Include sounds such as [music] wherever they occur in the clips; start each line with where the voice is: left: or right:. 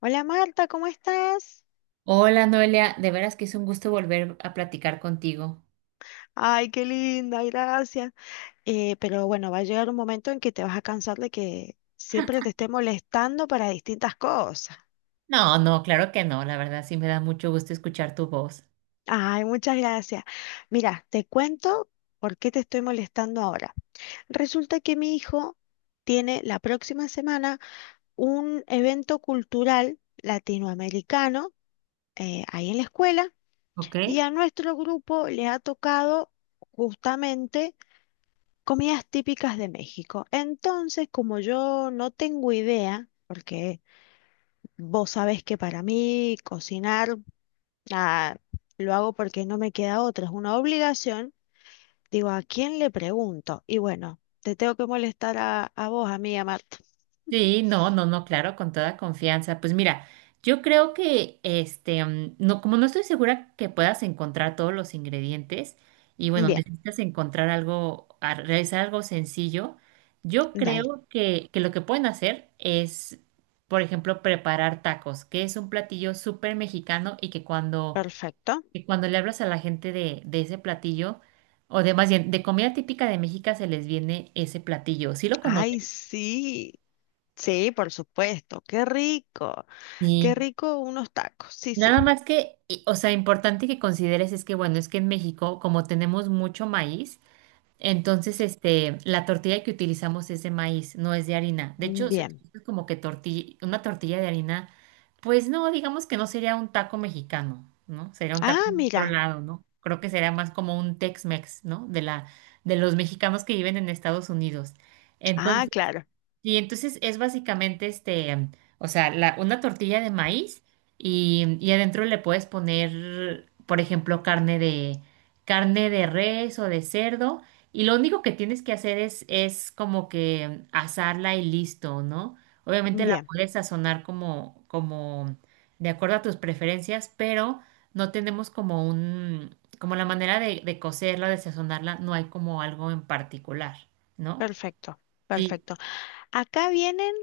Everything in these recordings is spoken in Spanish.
left: Hola Marta, ¿cómo estás?
right: Hola Noelia, de veras que es un gusto volver a platicar contigo.
left: Ay, qué linda, gracias. Pero bueno, va a llegar un momento en que te vas a cansar de que siempre te esté molestando para distintas cosas.
right: No, no, claro que no, la verdad sí me da mucho gusto escuchar tu voz.
left: Ay, muchas gracias. Mira, te cuento por qué te estoy molestando ahora. Resulta que mi hijo tiene la próxima semana un evento cultural latinoamericano ahí en la escuela
right: ¿Ok?
left: y a nuestro grupo le ha tocado justamente comidas típicas de México. Entonces, como yo no tengo idea, porque vos sabés que para mí cocinar, ah, lo hago porque no me queda otra, es una obligación, digo, ¿a quién le pregunto? Y bueno, te tengo que molestar a vos, a mí, a Marta.
right: Sí, no, no, no, claro, con toda confianza. Pues mira, yo creo que no, como no estoy segura que puedas encontrar todos los ingredientes y bueno,
left: Bien,
right: necesitas encontrar algo, realizar algo sencillo, yo
left: dale,
right: creo que lo que pueden hacer es, por ejemplo, preparar tacos, que es un platillo súper mexicano y que cuando
left: perfecto.
right: que cuando le hablas a la gente de ese platillo, o de más bien, de comida típica de México se les viene ese platillo. ¿Sí lo conoces?
left: Ay, sí. Sí, por supuesto, qué
right: Sí.
left: rico unos tacos, sí, sí,
right: Nada más que, o sea, importante que consideres es que, bueno, es que en México, como tenemos mucho maíz. Entonces, la tortilla que utilizamos es de maíz, no es de harina. De hecho, se
left: bien.
right: utiliza como que tortilla, una tortilla de harina, pues no, digamos que no sería un taco mexicano, ¿no? Sería un taco
left: Ah,
right: de otro
left: mira,
right: lado, ¿no? Creo que sería más como un Tex-Mex, ¿no? De la, de los mexicanos que viven en Estados Unidos.
left: ah, claro,
right: Y entonces es básicamente o sea, una tortilla de maíz y adentro le puedes poner, por ejemplo, carne de res o de cerdo. Y lo único que tienes que hacer es como que asarla y listo, ¿no? Obviamente la
left: bien.
right: puedes sazonar como de acuerdo a tus preferencias, pero no tenemos como un, como la manera de cocerla, de sazonarla, no hay como algo en particular, ¿no?
left: Perfecto,
right: Sí.
left: perfecto. Acá vienen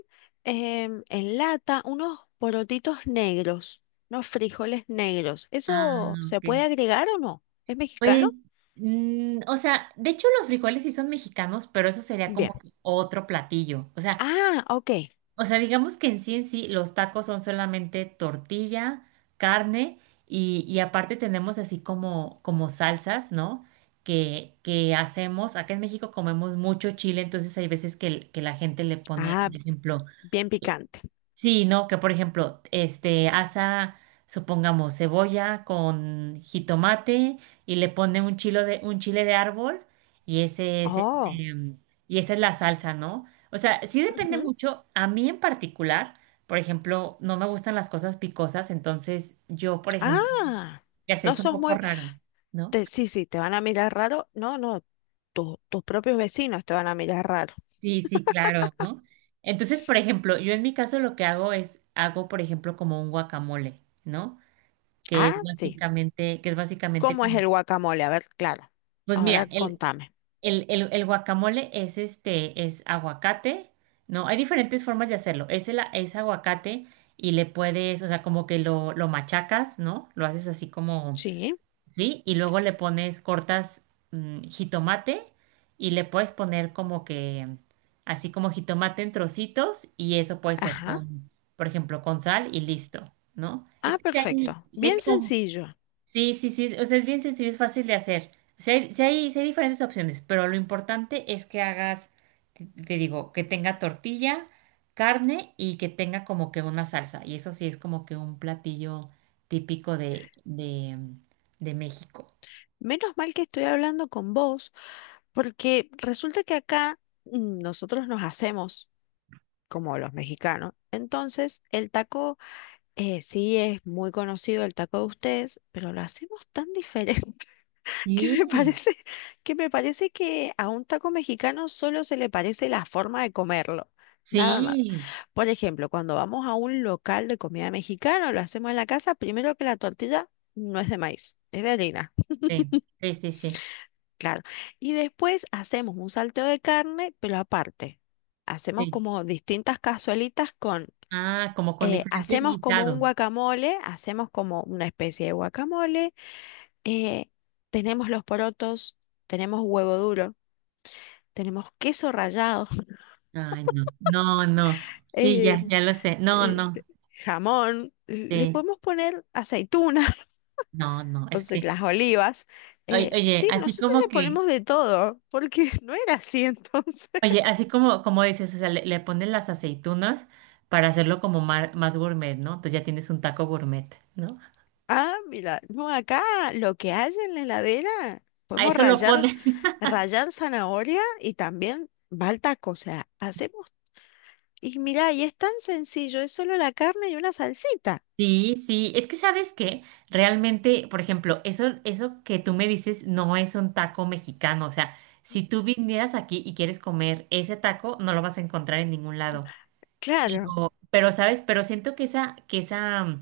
left: en lata unos porotitos negros, unos frijoles negros.
right: Ah,
left: ¿Eso se
right: ok.
left: puede agregar o no? ¿Es mexicano?
right: Pues, o sea, de hecho los frijoles sí son mexicanos, pero eso sería como
left: Bien.
right: que otro platillo.
left: Ah, ok.
right: O sea, digamos que en sí los tacos son solamente tortilla, carne y aparte tenemos así como, como salsas, ¿no? Que hacemos, acá en México comemos mucho chile, entonces hay veces que que la gente le pone,
left: Ah,
right: por ejemplo.
left: bien picante.
right: Sí, no, que por ejemplo, asa, supongamos, cebolla con jitomate y le pone un chile de árbol y ese es,
left: Oh.
right: y esa es la salsa, ¿no? O sea, sí depende
left: Ujú.
right: mucho. A mí en particular, por ejemplo, no me gustan las cosas picosas, entonces yo, por ejemplo,
left: Ah,
right: ya sé,
left: no
right: es un
left: sos
right: poco
left: muy...
right: raro, ¿no?
left: sí, sí, te van a mirar raro. No, no, tus propios vecinos te van a mirar raro.
right: Sí, sí, claro, ¿no? Entonces, por ejemplo, yo en mi caso lo que hago hago, por ejemplo, como un guacamole, ¿no?
left: Ah, sí.
right: Que es básicamente,
left: ¿Cómo es
right: como-
left: el guacamole? A ver, claro.
right: Pues mira,
left: Ahora contame.
right: el guacamole es es aguacate, ¿no? Hay diferentes formas de hacerlo. Es aguacate y le puedes, o sea, como que lo machacas, ¿no? Lo haces así como,
left: Sí.
right: ¿sí? Y luego le pones, cortas jitomate y le puedes poner como que, así como jitomate en trocitos y eso puede ser
left: Ajá.
right: con, por ejemplo, con sal y listo, ¿no? Es
left: Ah,
right: que si hay,
left: perfecto.
right: sí hay
left: Bien
right: como.
left: sencillo.
right: Sí, sí, sí, o sea, es bien sencillo, es fácil de hacer. O sea, hay, sí hay diferentes opciones, pero lo importante es que hagas, te digo, que tenga tortilla, carne y que tenga como que una salsa. Y eso sí es como que un platillo típico de México.
left: Menos mal que estoy hablando con vos, porque resulta que acá nosotros nos hacemos como los mexicanos. Entonces, el taco sí es muy conocido, el taco de ustedes, pero lo hacemos tan diferente [laughs] que me
right: Sí,
left: parece, que me parece que a un taco mexicano solo se le parece la forma de comerlo. Nada más.
right: sí,
left: Por ejemplo, cuando vamos a un local de comida mexicana, o lo hacemos en la casa, primero que la tortilla no es de maíz, es de harina.
right: sí, sí, sí, sí,
left: Claro. Y después hacemos un salteo de carne, pero aparte, hacemos
right: sí.
left: como distintas cazuelitas con,
right: Ah, como con diferentes
left: hacemos como un
right: guisados.
left: guacamole, hacemos como una especie de guacamole, eh, tenemos los porotos, tenemos huevo duro, tenemos queso rallado, [laughs]
right: Ay, no, no, no. Sí,
left: eh,
right: ya, ya lo sé. No,
left: eh,
right: no,
left: jamón, le
right: sí,
left: podemos poner aceitunas,
right: no,
left: [laughs]
right: no.
left: o
right: Es
left: sea, las
right: que.
left: olivas.
right: Oye,
left: Eh,
right: oye,
left: sí,
right: así
left: nosotros
right: como
left: le
right: que,
left: ponemos de todo, porque [laughs] no era así entonces.
right: oye, así como, como dices, o sea, le pones las aceitunas para hacerlo como más gourmet, ¿no? Entonces ya tienes un taco gourmet, ¿no?
left: Ah, mira, no, acá lo que hay en la heladera,
right: A
left: podemos
right: eso lo
left: rallar,
right: pones. [laughs]
left: rallar zanahoria y también va al taco. O sea, hacemos, y mira, y es tan sencillo, es solo la carne y una salsita.
right: Sí, sí, es que sabes que realmente, por ejemplo, eso que tú me dices no es un taco mexicano, o sea, si tú vinieras aquí y quieres comer ese taco, no lo vas a encontrar en ningún lado.
left: Claro,
right: Pero, ¿sabes? Pero siento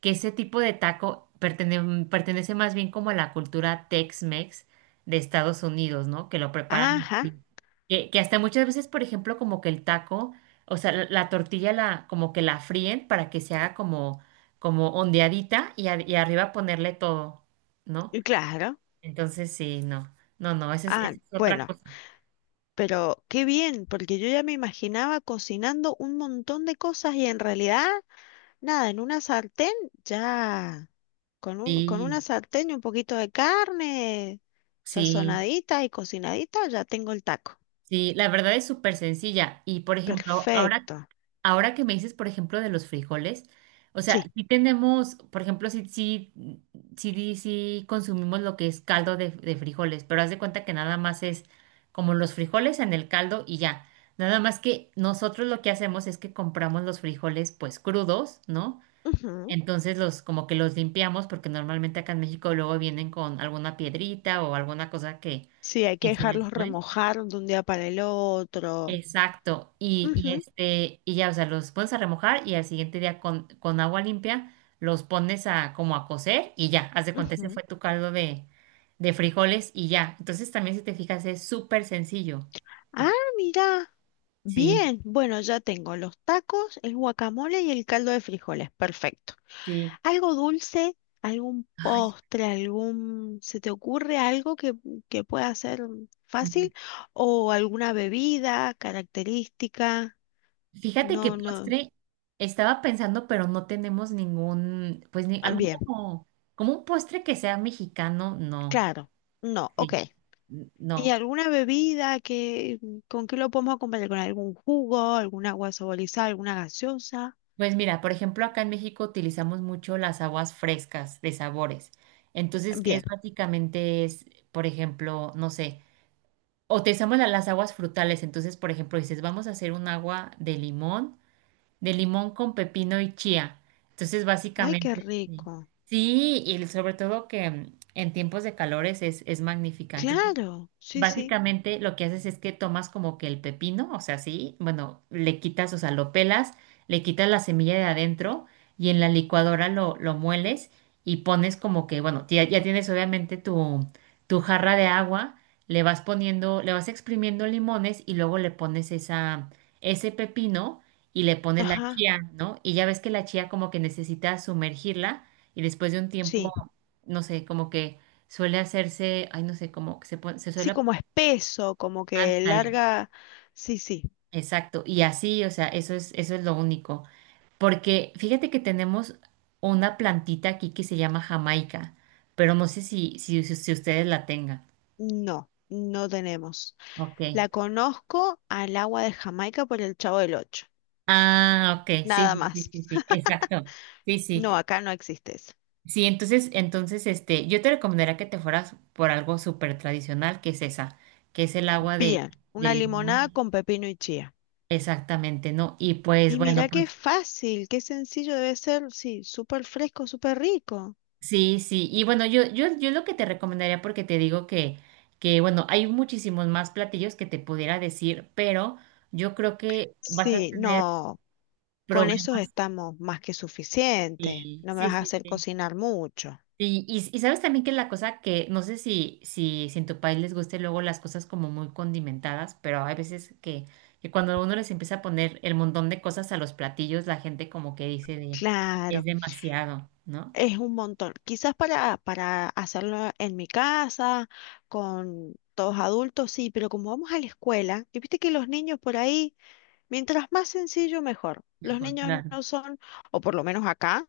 right: que ese tipo de taco pertenece más bien como a la cultura Tex-Mex de Estados Unidos, ¿no? Que lo preparan
left: ajá,
right: así. Que hasta muchas veces, por ejemplo, como que el taco, o sea, la tortilla como que la fríen para que se haga como, como ondeadita y y arriba ponerle todo, ¿no?
left: y claro.
right: Entonces, sí, no. No, no,
left: Ah,
right: esa es otra
left: bueno,
right: cosa.
left: pero qué bien, porque yo ya me imaginaba cocinando un montón de cosas y en realidad, nada, en una sartén ya. Con un, con
right: Sí,
left: una sartén y un poquito de carne
right: sí.
left: sazonadita y cocinadita, ya tengo el taco.
right: Sí, la verdad es súper sencilla. Y por ejemplo, ahora.
left: Perfecto.
right: Ahora que me dices, por ejemplo, de los frijoles, o sea,
left: Sí.
right: sí tenemos, por ejemplo, sí, sí, sí, sí consumimos lo que es caldo de frijoles, pero haz de cuenta que nada más es como los frijoles en el caldo y ya. Nada más que nosotros lo que hacemos es que compramos los frijoles pues crudos, ¿no?
left: Ujú.
right: Entonces los como que los limpiamos porque normalmente acá en México luego vienen con alguna piedrita o alguna cosa
left: Sí, hay que
right: que se les
left: dejarlos
right: fue.
left: remojar de un día para el otro.
right: Exacto, y, y
left: Ujú,
right: este, y ya, o sea, los pones a remojar y al siguiente día con agua limpia los pones a como a cocer y ya, haz de cuenta, ese
left: ujú.
right: fue tu caldo de frijoles y ya. Entonces también si te fijas es súper sencillo.
left: Ah, mira.
right: Sí,
left: Bien. Bueno, ya tengo los tacos, el guacamole y el caldo de frijoles. Perfecto.
right: sí.
left: Algo dulce, algún
right: Ay,
left: postre, algún... ¿Se te ocurre algo que pueda ser fácil? ¿O alguna bebida característica?
right: fíjate que
left: No, no.
right: postre estaba pensando, pero no tenemos ningún, pues ni
left: Ah,
right: algún
left: bien,
right: como, como un postre que sea mexicano, no.
left: claro. No, ok.
right: Sí, no.
left: ¿Y alguna bebida que, con qué lo podemos acompañar? ¿Con algún jugo, algún agua saborizada, alguna gaseosa?
right: Pues mira, por ejemplo, acá en México utilizamos mucho las aguas frescas de sabores. Entonces, que es
left: Bien.
right: básicamente es, por ejemplo, no sé, utilizamos las aguas frutales. Entonces, por ejemplo, dices, vamos a hacer un agua de limón con pepino y chía. Entonces,
left: Ay, qué
right: básicamente, sí.
left: rico.
right: Sí, y sobre todo que en tiempos de calores es magnífica.
left: Claro, sí, sí.
right: Básicamente lo que haces es que tomas como que el pepino, o sea, sí, bueno, le quitas, o sea, lo pelas, le quitas la semilla de adentro y en la licuadora lo mueles y pones como que, bueno, ya, ya tienes obviamente tu, tu jarra de agua, le vas poniendo, le vas exprimiendo limones y luego le pones esa, ese pepino y le pones la
left: Ajá,
right: chía, ¿no? Y ya ves que la chía como que necesita sumergirla y después de un tiempo,
left: sí.
right: no sé, como que suele hacerse, ay, no sé, como que se
left: Sí,
right: suele.
left: como espeso, como que
right: Ándale,
left: larga. Sí, sí.
right: exacto. Y así, o sea, eso es lo único. Porque fíjate que tenemos una plantita aquí que se llama Jamaica, pero no sé si si ustedes la tengan.
left: No, no tenemos.
right: Ok.
left: La conozco al agua de Jamaica por el Chavo del Ocho.
right: Ah, ok, sí,
left: Nada
right: sí,
left: más.
right: sí, sí, sí,
left: [laughs]
right: exacto. Sí,
left: No,
right: sí.
left: acá no existe eso.
right: Sí, entonces, entonces, yo te recomendaría que te fueras por algo súper tradicional, que es esa, que es el agua
left: Bien,
right: de
left: una limonada
right: limón.
left: con pepino y chía.
right: Exactamente, ¿no? Y pues,
left: Y mira
right: bueno,
left: qué
right: pues.
left: fácil, qué sencillo debe ser. Sí, súper fresco, súper rico.
right: Sí, sí, y bueno, yo lo que te recomendaría, porque te digo que, bueno, hay muchísimos más platillos que te pudiera decir, pero yo creo que vas a
left: Sí,
right: tener
left: no, con eso
right: problemas.
left: estamos más que suficiente.
right: Sí,
left: No me
right: sí,
left: vas a
right: sí,
left: hacer
right: sí.
left: cocinar mucho.
right: Y sabes también que la cosa que, no sé si si en tu país les guste luego las cosas como muy condimentadas, pero hay veces que cuando uno les empieza a poner el montón de cosas a los platillos, la gente como que dice de, es
left: Claro.
right: demasiado, ¿no?
left: Es un montón. Quizás para hacerlo en mi casa, con todos adultos, sí, pero como vamos a la escuela, y viste que los niños por ahí, mientras más sencillo, mejor. Los
right: Mejor,
left: niños
right: claro.
left: no son, o por lo menos acá,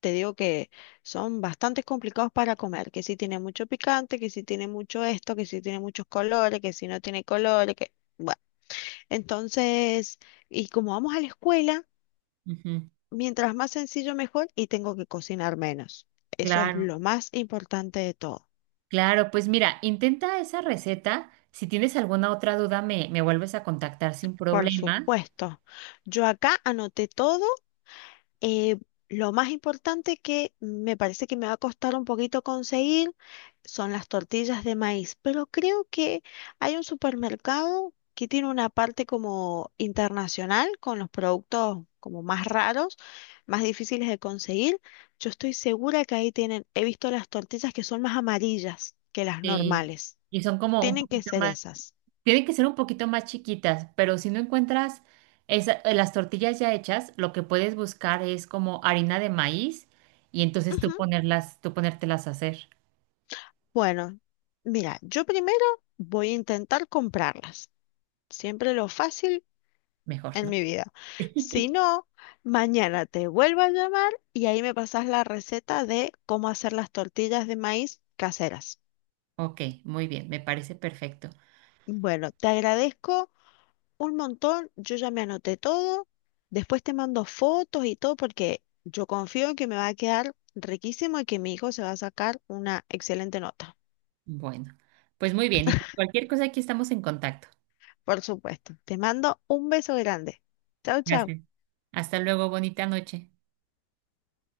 left: te digo que son bastante complicados para comer, que si tiene mucho picante, que si tiene mucho esto, que si tiene muchos colores, que si no tiene colores, que... Bueno, entonces, y como vamos a la escuela...
right: Ujú.
left: Mientras más sencillo, mejor y tengo que cocinar menos. Eso es
right: Claro.
left: lo más importante de todo.
right: Claro, pues mira, intenta esa receta. Si tienes alguna otra duda, me vuelves a contactar sin
left: Por
right: problema.
left: supuesto. Yo acá anoté todo. eh, lo más importante que me parece que me va a costar un poquito conseguir son las tortillas de maíz, pero creo que hay un supermercado que tiene una parte como internacional con los productos como más raros, más difíciles de conseguir. Yo estoy segura que ahí tienen, he visto las tortillas que son más amarillas que las
right: eh,
left: normales.
right: y son como un
left: Tienen que
right: poquito
left: ser
right: más,
left: esas.
right: tienen que ser un poquito más chiquitas, pero si no encuentras las tortillas ya hechas, lo que puedes buscar es como harina de maíz y entonces tú
left: Ujú.
right: ponerlas, tú ponértelas a hacer
left: Bueno, mira, yo primero voy a intentar comprarlas. Siempre lo fácil
right: mejor,
left: en
right: ¿no?
left: mi vida. Si
right: [laughs]
left: no, mañana te vuelvo a llamar y ahí me pasas la receta de cómo hacer las tortillas de maíz caseras.
right: Ok, muy bien, me parece perfecto.
left: Bueno, te agradezco un montón, yo ya me anoté todo, después te mando fotos y todo porque yo confío en que me va a quedar riquísimo y que mi hijo se va a sacar una excelente nota.
right: Bueno, pues muy bien, y cualquier cosa aquí estamos en contacto.
left: Por supuesto, te mando un beso grande. Chao, chao.
right: Gracias. Hasta luego, bonita noche.